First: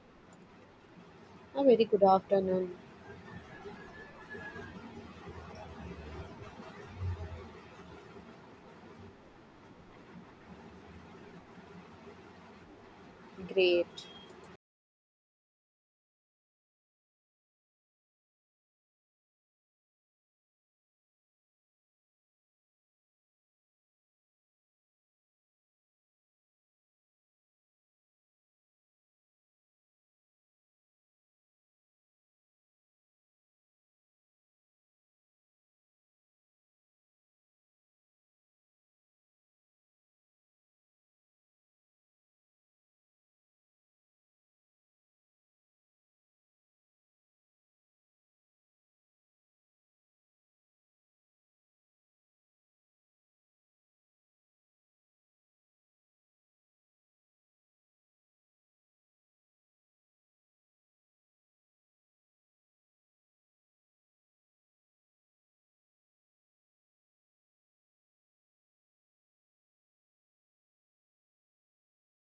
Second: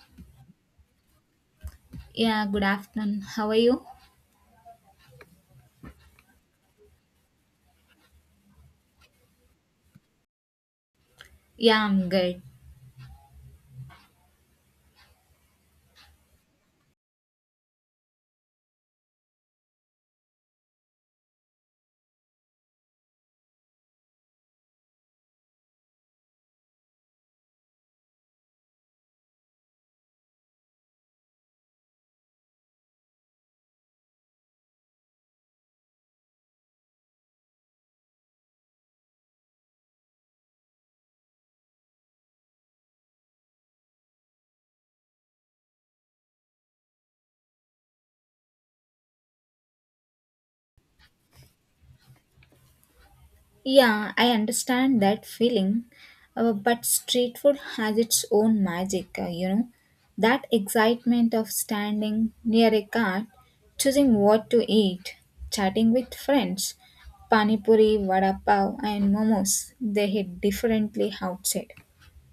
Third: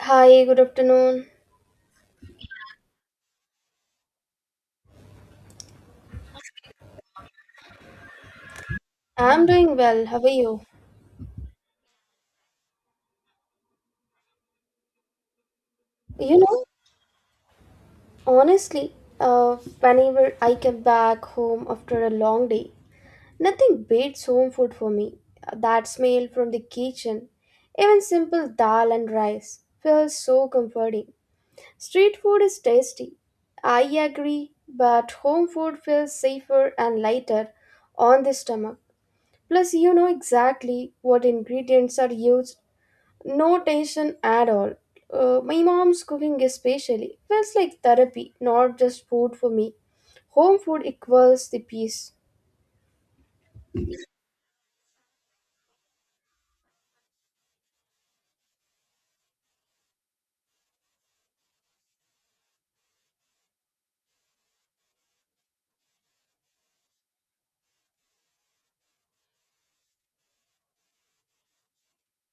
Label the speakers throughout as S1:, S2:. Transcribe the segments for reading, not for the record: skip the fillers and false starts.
S1: Hi, good afternoon.
S2: A very good
S3: Yeah, good
S2: afternoon.
S3: afternoon. How are you?
S1: I'm doing well. How are you?
S3: Yeah, I'm good.
S2: Great.
S1: You know, honestly, Whenever I come back home after a long day, nothing beats home food for me. That smell from the kitchen, even simple dal and rice, feels so comforting. Street food is tasty. I agree, but home food feels safer and lighter on the stomach. Plus, you know exactly what ingredients are used. No tension at all. My mom's cooking, especially, feels like therapy, not just food for me. Home food equals the peace.
S3: Yeah, I understand that feeling. But street food has its own magic, you know. That excitement of standing near a cart, choosing what to eat, chatting with friends, pani puri, vada pav, and momos, they hit differently outside.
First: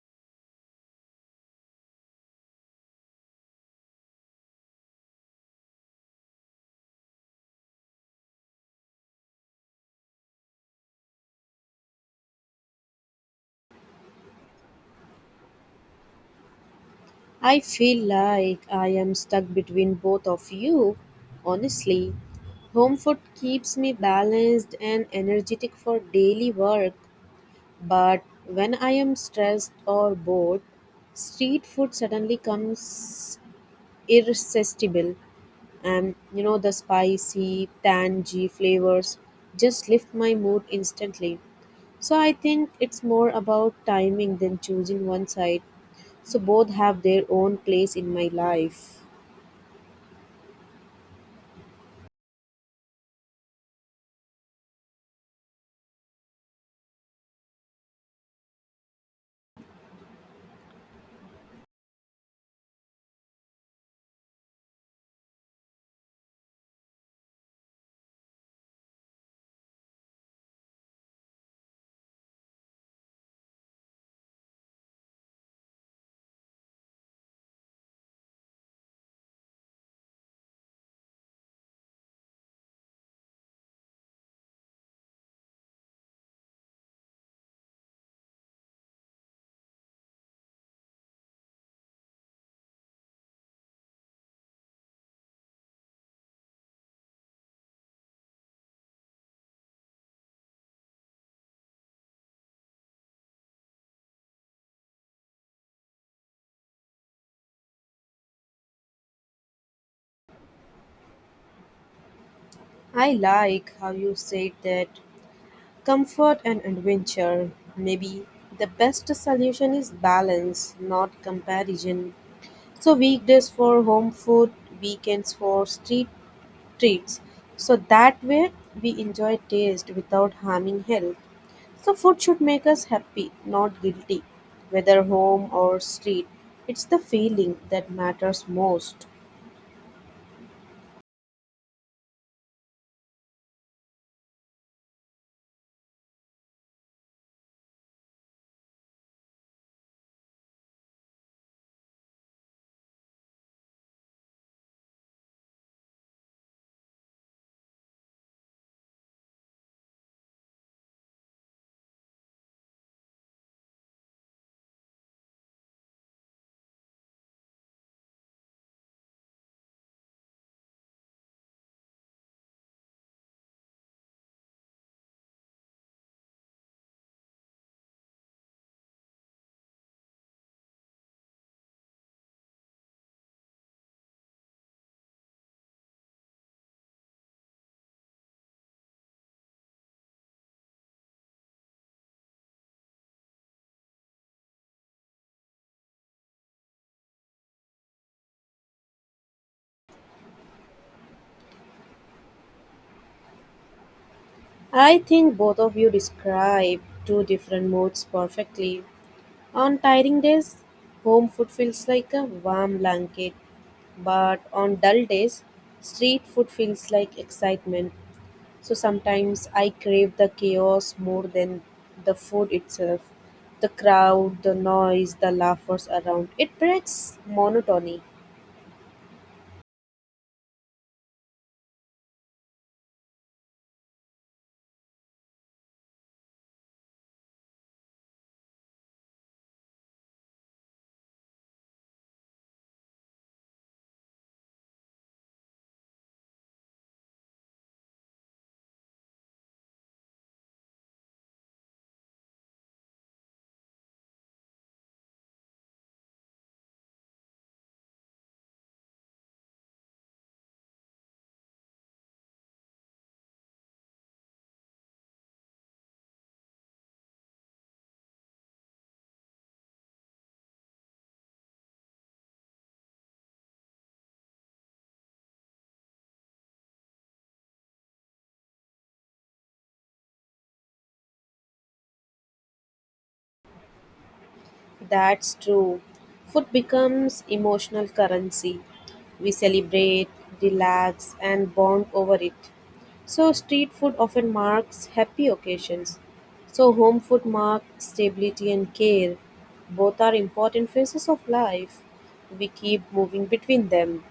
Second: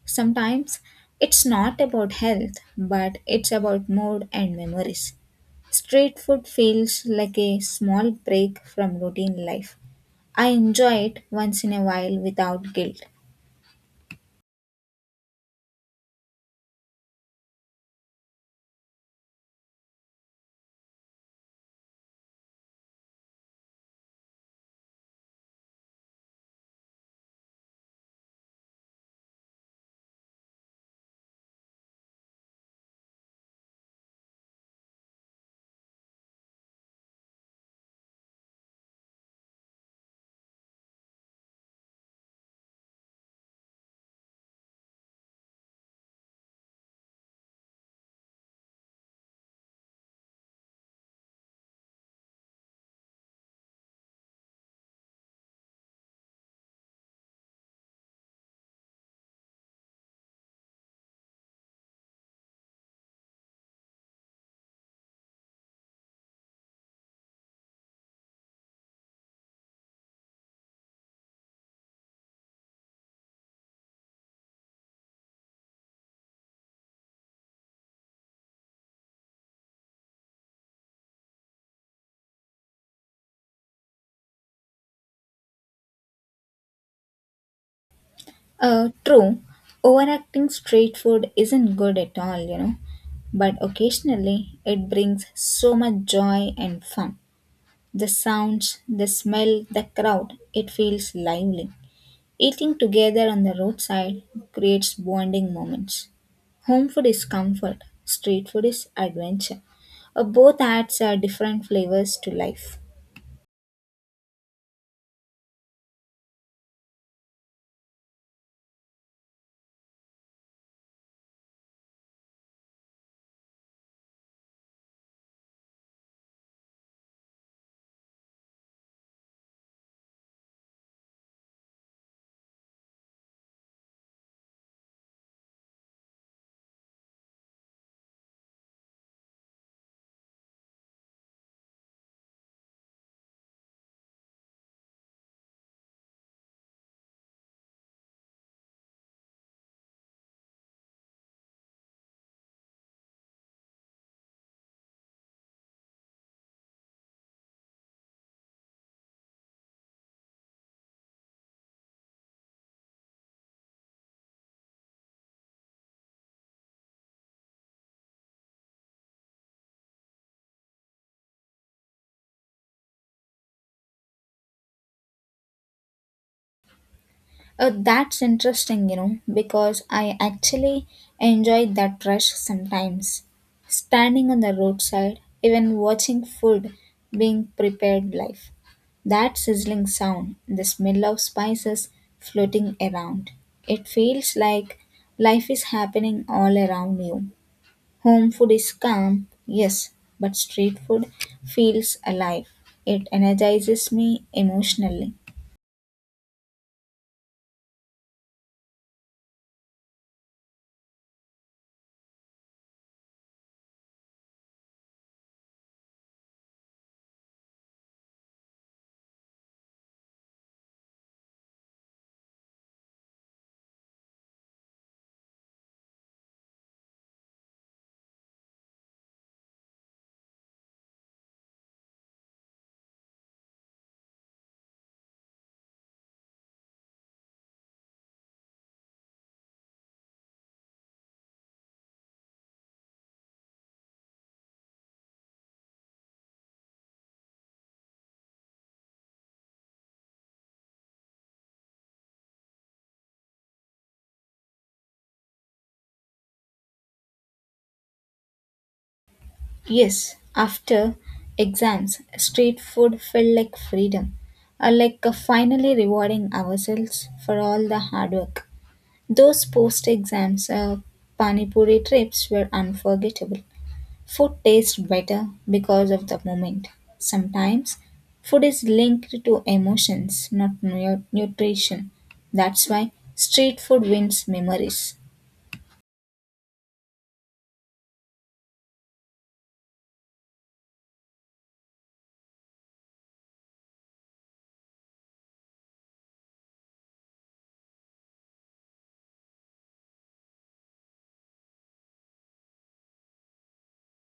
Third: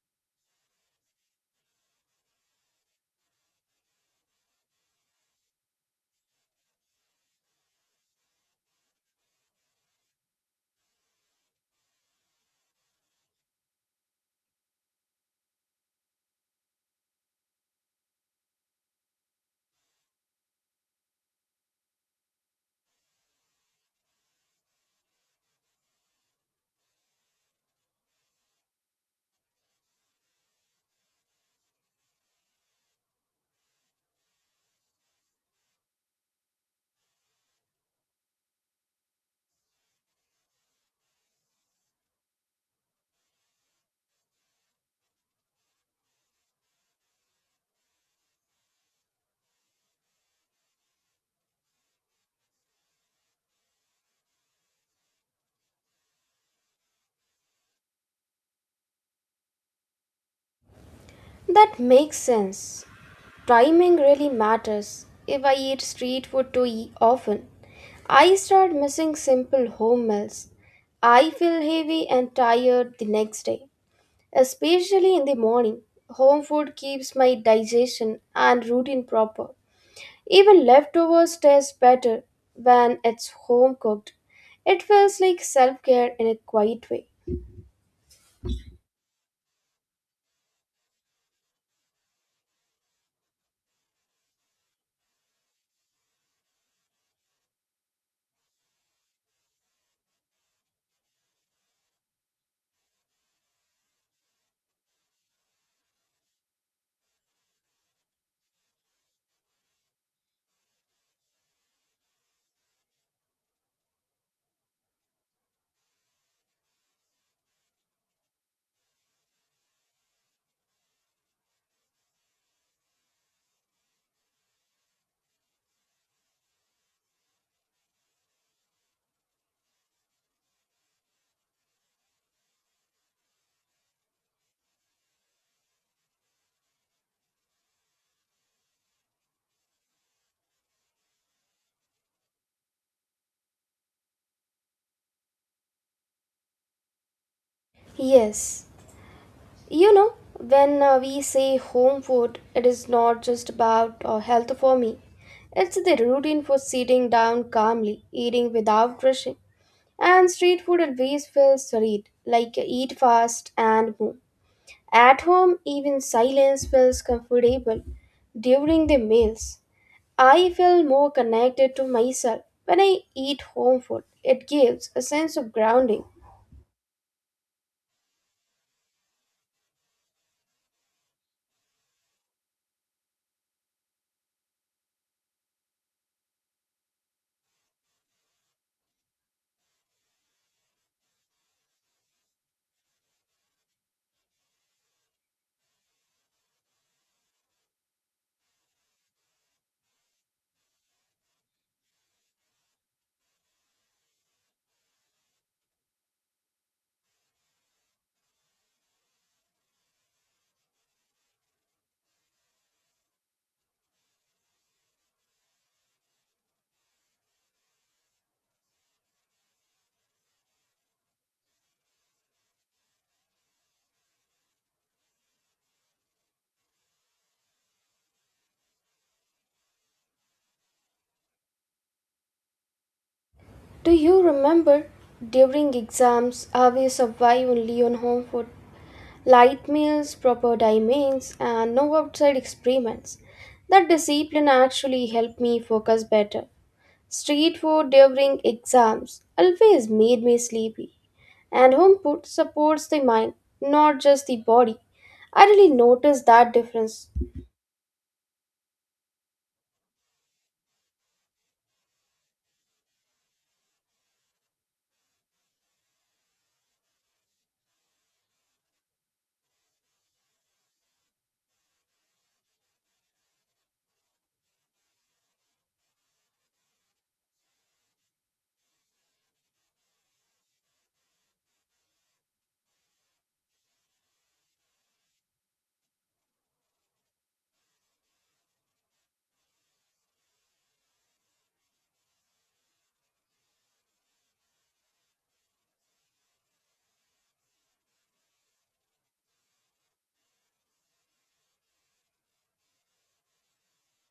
S3: Sometimes it's not about health, but it's about mood and memories. Street food feels like a small break from routine life. I enjoy it once in a while without guilt.
S2: I feel like I am stuck between both of you. Honestly, home food keeps me balanced and energetic for daily work, but when I am stressed or bored, street food suddenly comes irresistible, and you know the spicy, tangy flavors just lift my mood instantly. So I think it's more about timing than choosing one side. So both have their own place in my life.
S1: That makes sense. Timing really matters. If I eat street food too often, I start missing simple home meals. I feel heavy and tired the next day, especially in the morning. Home food keeps my digestion and routine proper. Even leftovers taste better when it's home cooked. It feels like self care in a quiet way.
S3: True, overacting street food isn't good at all, you know, but occasionally it brings so much joy and fun. The sounds, the smell, the crowd, it feels lively. Eating together on the roadside creates bonding moments. Home food is comfort, street food is adventure. Both adds different flavors to life.
S2: I like how you said that — comfort and adventure. Maybe the best solution is balance, not comparison. So weekdays for home food, weekends for street treats. So that way we enjoy taste without harming health. So food should make us happy, not guilty, whether home or street. It's the feeling that matters most.
S1: Yes, you know, when we say home food, it is not just about health for me. It's the routine for sitting down calmly, eating without rushing. And street food always feels sweet, like eat fast and move. At home, even silence feels comfortable during the meals. I feel more connected to myself when I eat home food. It gives a sense of grounding.
S3: That's interesting, you know, because I actually enjoy that rush sometimes. Standing on the roadside, even watching food being prepared live. That sizzling sound, the smell of spices floating around. It feels like life is happening all around you. Home food is calm, yes, but street food feels alive. It energizes me
S2: I
S3: emotionally.
S2: think both of you describe two different moods perfectly. On tiring days, home food feels like a warm blanket, but on dull days, street food feels like excitement. So sometimes I crave the chaos more than the food itself. The crowd, the noise, the laughers around. It breaks monotony.
S1: Do you remember during exams how we survive only on home food? Light meals, proper timings, and no outside experiments. That discipline actually helped me focus better. Street food during exams always made me sleepy. And home food supports the mind, not just the body. I really noticed that difference.
S3: Yes, after exams, street food felt like freedom, or like finally rewarding ourselves for all the hard work. Those post exams Pani Puri trips were unforgettable. Food tastes better because of the moment. Sometimes food is linked to emotions, not nu- nutrition. That's why street food wins memories.
S2: That's true. Food becomes emotional currency. We celebrate, relax, and bond over it. So street food often marks happy occasions. So home food marks stability and care. Both are important phases of life. We keep moving between them.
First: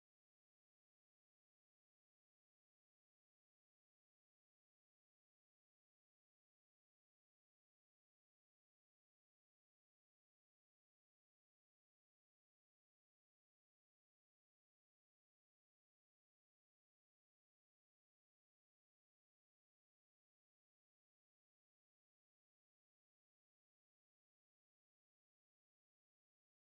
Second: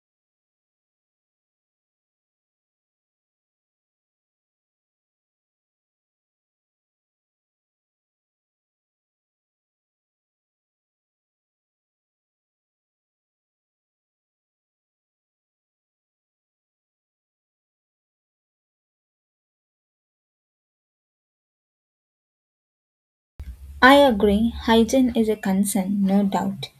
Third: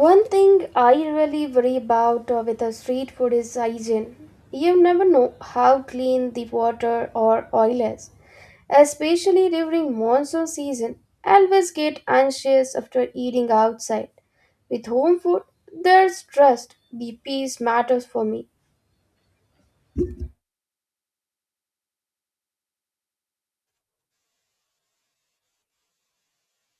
S1: One thing I really worry about with the street food is hygiene. You never know how clean the water or oil is, especially during monsoon season. I always get anxious after eating outside. With home food, there's trust. The peace matters for me.
S3: I agree, hygiene is a concern, no doubt.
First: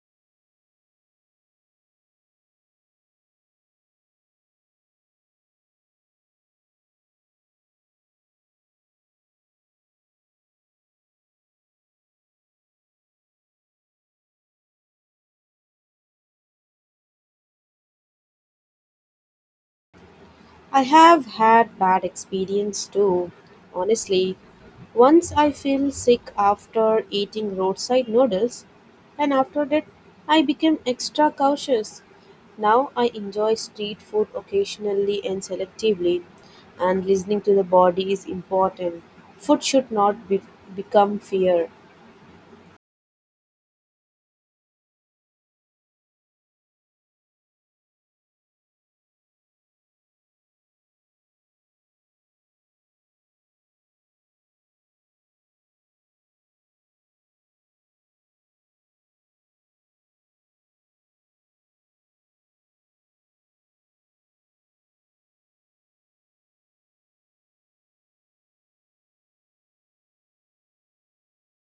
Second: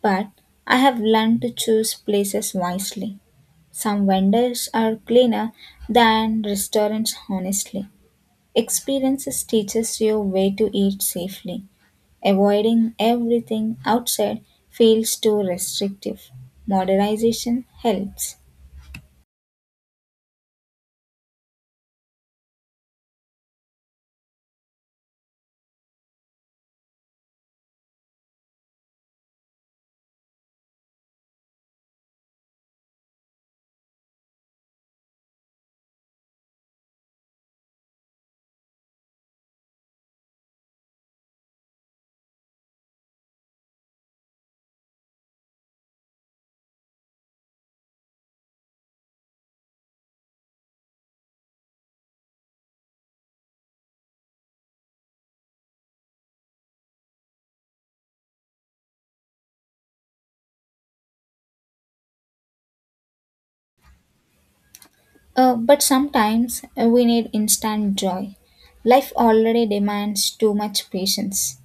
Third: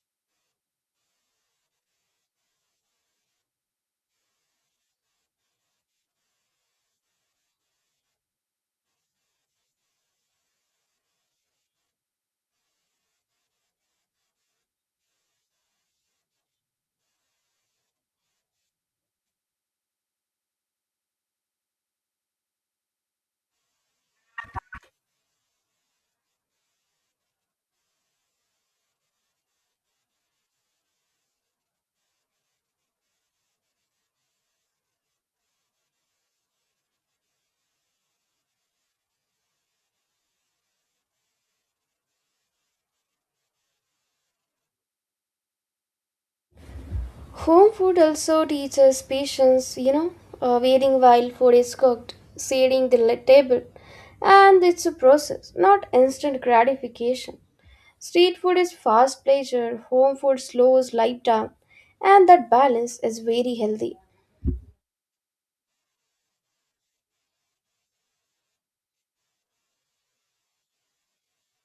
S3: But I have learned to choose places wisely. Some vendors are cleaner than restaurants, honestly. Experiences teaches you where to eat safely. Avoiding everything outside feels too restrictive. Modernization helps.
S2: I have had bad experience too, honestly. Once I feel sick after eating roadside noodles, and after that I became extra cautious. Now I enjoy street food occasionally and selectively, and listening to the body is important. Food should not be- become fear.
S1: Home food also teaches patience, waiting while food is cooked, setting the table, and it's a process, not instant gratification. Street food is fast pleasure, home food slows life down, and that balance is very healthy.
S3: But sometimes we need instant joy. Life already demands too much patience.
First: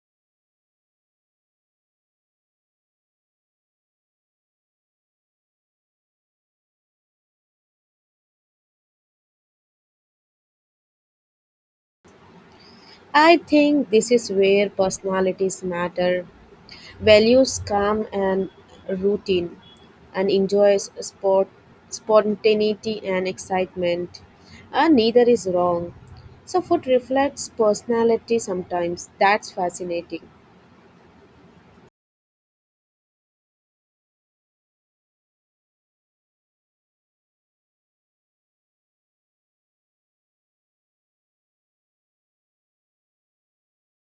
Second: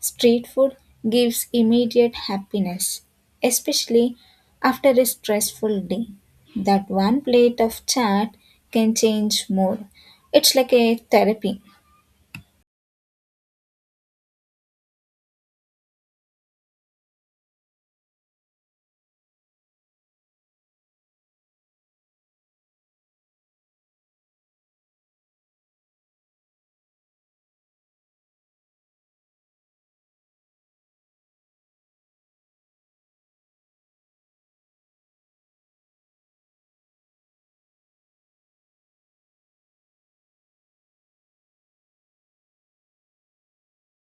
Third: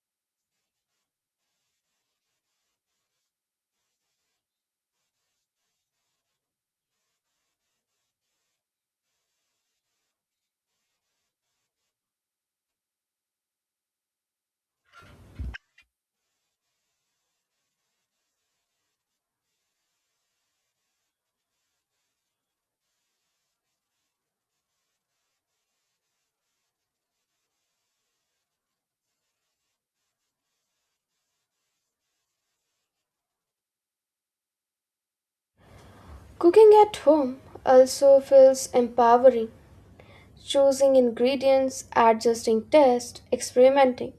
S3: Street food gives immediate happiness, especially after a stressful day. That one plate of chat can change more. It's like a therapy.
S2: I think this is where personalities matter — values calm and routine, and enjoys sport, spontaneity and excitement. And neither is wrong. So food reflects personality sometimes. That's fascinating.
S1: Cooking at home also feels empowering, choosing ingredients, adjusting taste, experimenting.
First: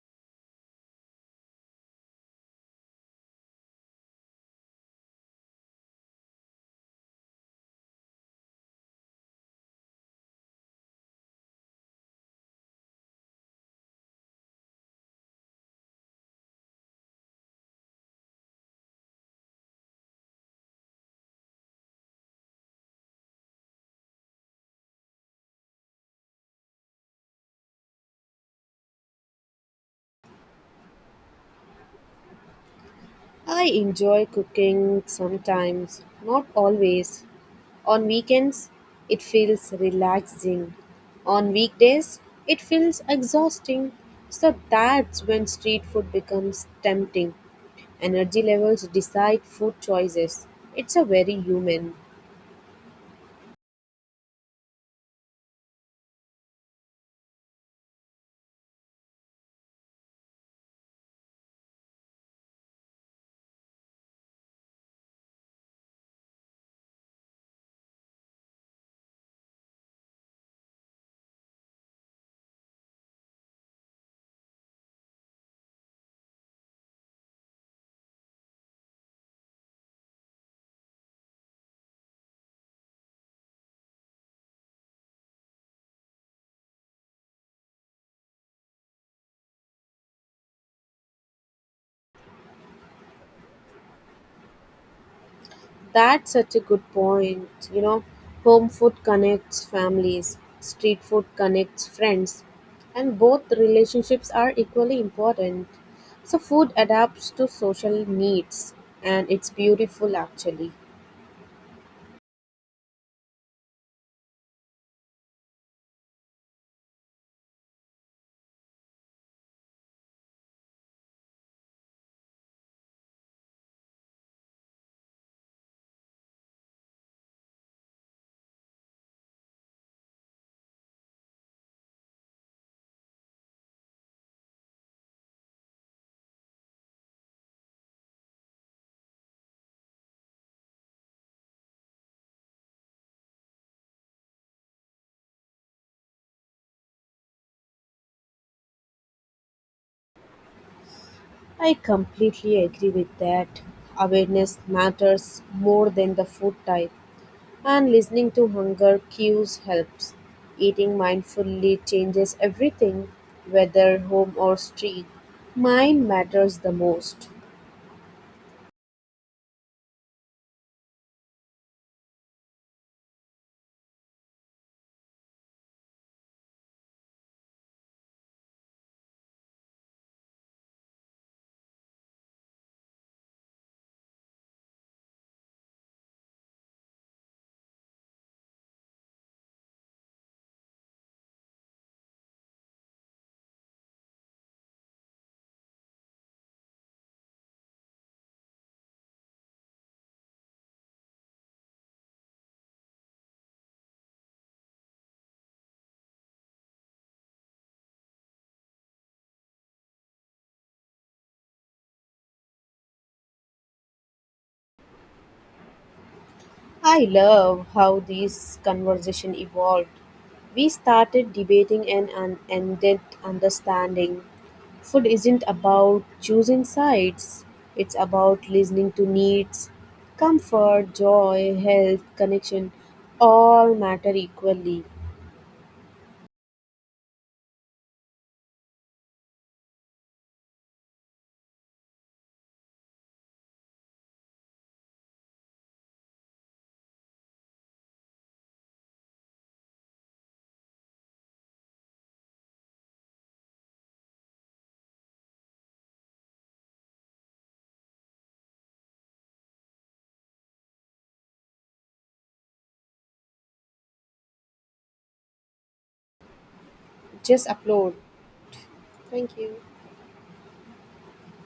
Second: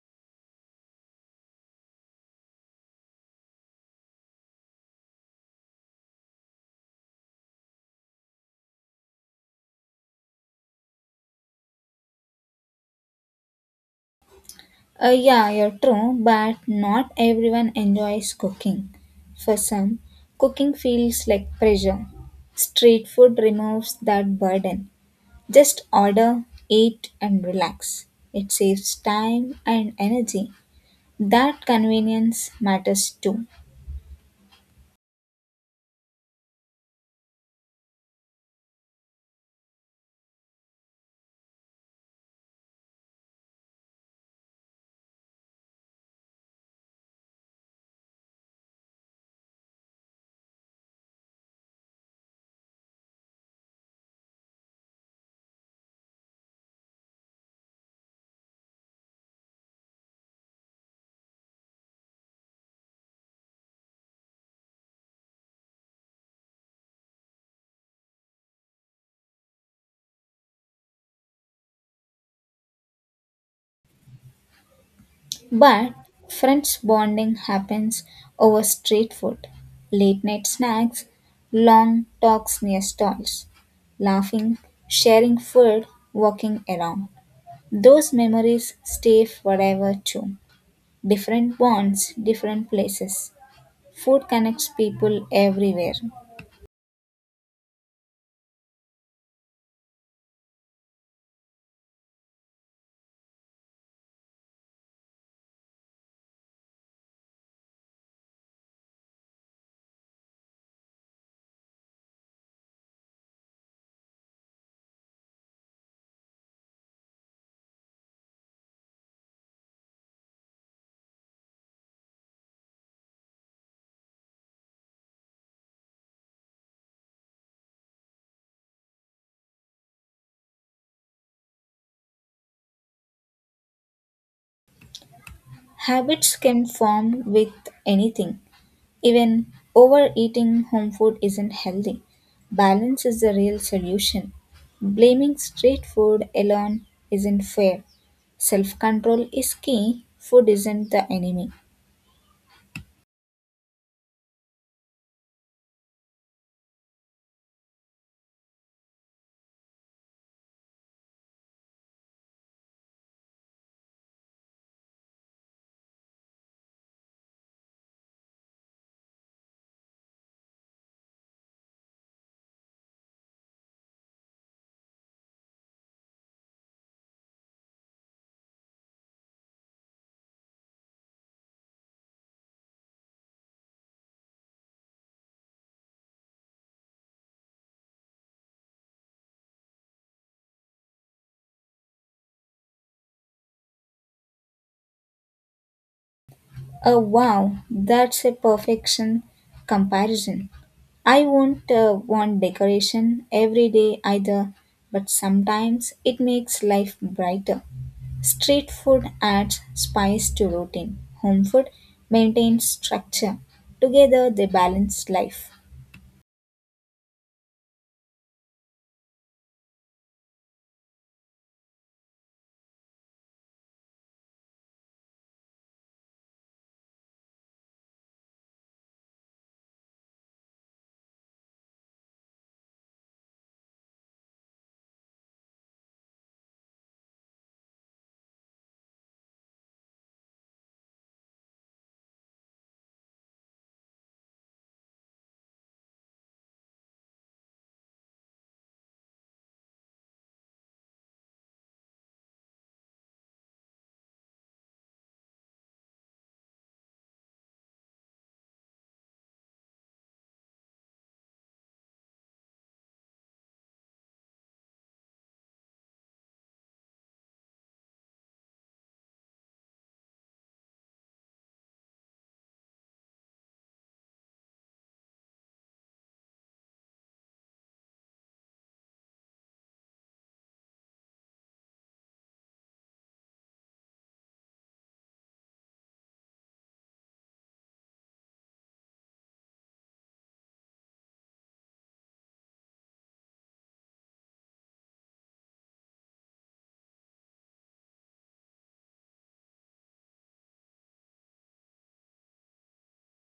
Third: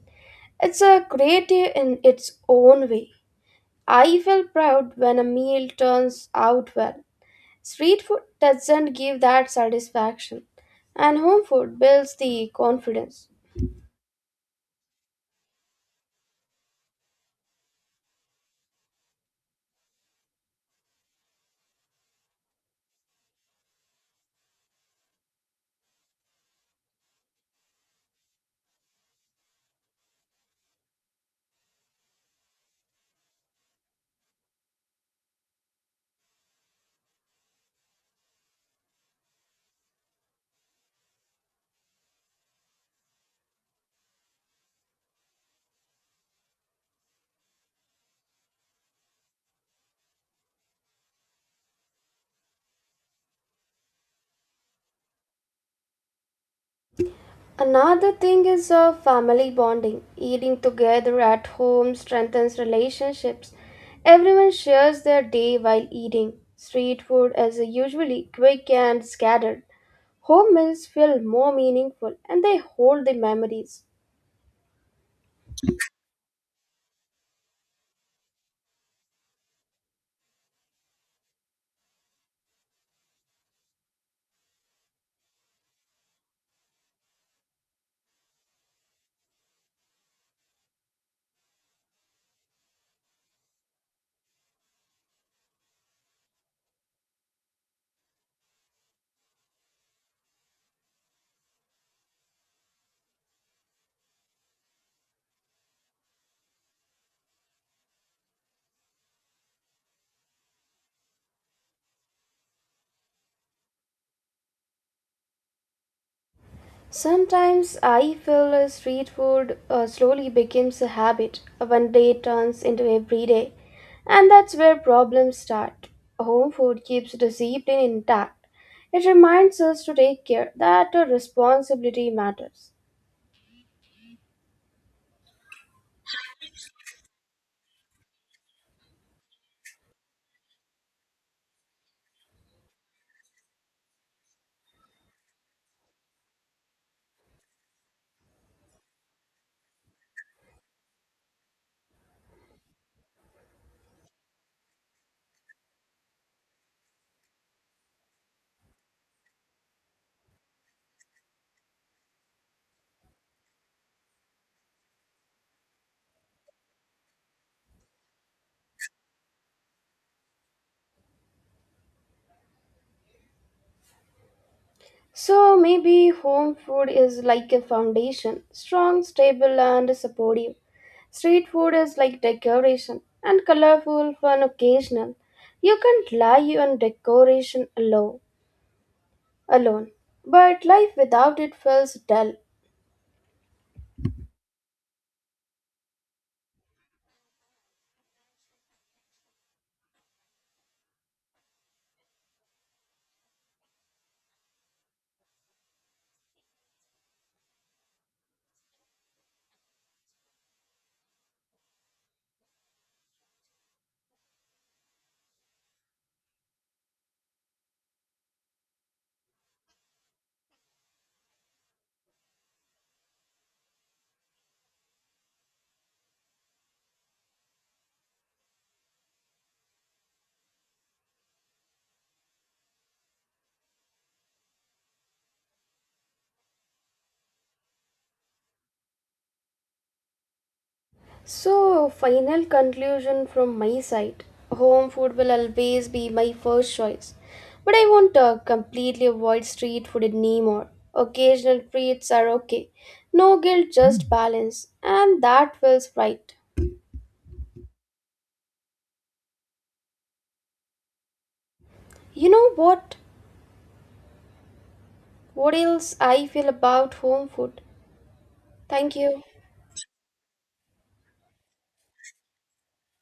S1: It's a creative in its own way. I feel proud when a meal turns out well. Street food doesn't give that satisfaction, and home food builds the confidence.
S3: Yeah, you're true, but not everyone enjoys cooking. For some, cooking feels like pressure. Street food removes that burden. Just order, eat, and relax. It saves time and energy. That convenience matters too.
S2: I enjoy cooking sometimes, not always. On weekends, it feels relaxing. On weekdays, it feels exhausting. So that's when street food becomes tempting. Energy levels decide food choices. It's a very human.
S1: Another thing is family bonding. Eating together at home strengthens relationships. Everyone shares their day while eating. Street food is usually quick and scattered. Home meals feel more meaningful and they hold the memories.
S3: But friends bonding happens over street food, late night snacks, long talks near stalls, laughing, sharing food, walking around. Those memories stay forever too. Different bonds, different places. Food connects people everywhere.
S2: That's such a good point. You know, home food connects families, street food connects friends, and both relationships are equally important. So food adapts to social needs, and it's beautiful actually.
S1: Sometimes I feel street food slowly becomes a habit. One day turns into every day. And that's where problems start. Home food keeps the discipline intact. It reminds us to take care that our responsibility matters.
S3: Habits can form with anything. Even overeating home food isn't healthy. Balance is the real solution. Blaming street food alone isn't fair. Self control is key. Food isn't the enemy.
S2: I completely agree with that. Awareness matters more than the food type. And listening to hunger cues helps. Eating mindfully changes everything, whether home or street. Mind matters the most.
S1: So maybe home food is like a foundation, strong, stable, and supportive. Street food is like decoration, and colorful, fun, occasional. You can't rely on decoration alone. But life without it feels dull.
S3: Oh, wow, that's a perfection comparison. I won't want decoration every day either, but sometimes it makes life brighter. Street food adds spice to routine, home food maintains structure. Together, they balance life.
S2: I love how this conversation evolved. We started debating and ended understanding. Food isn't about choosing sides, it's about listening to needs. Comfort, joy, health, connection — all matter equally.
S1: So, final conclusion from my side, home food will always be my first choice. But I won't completely avoid street food anymore. Occasional treats are okay. No guilt, just balance. And that feels right. You know what? What else I feel about home
S2: Just
S1: food?
S2: upload.
S1: Thank you.
S2: Thank you.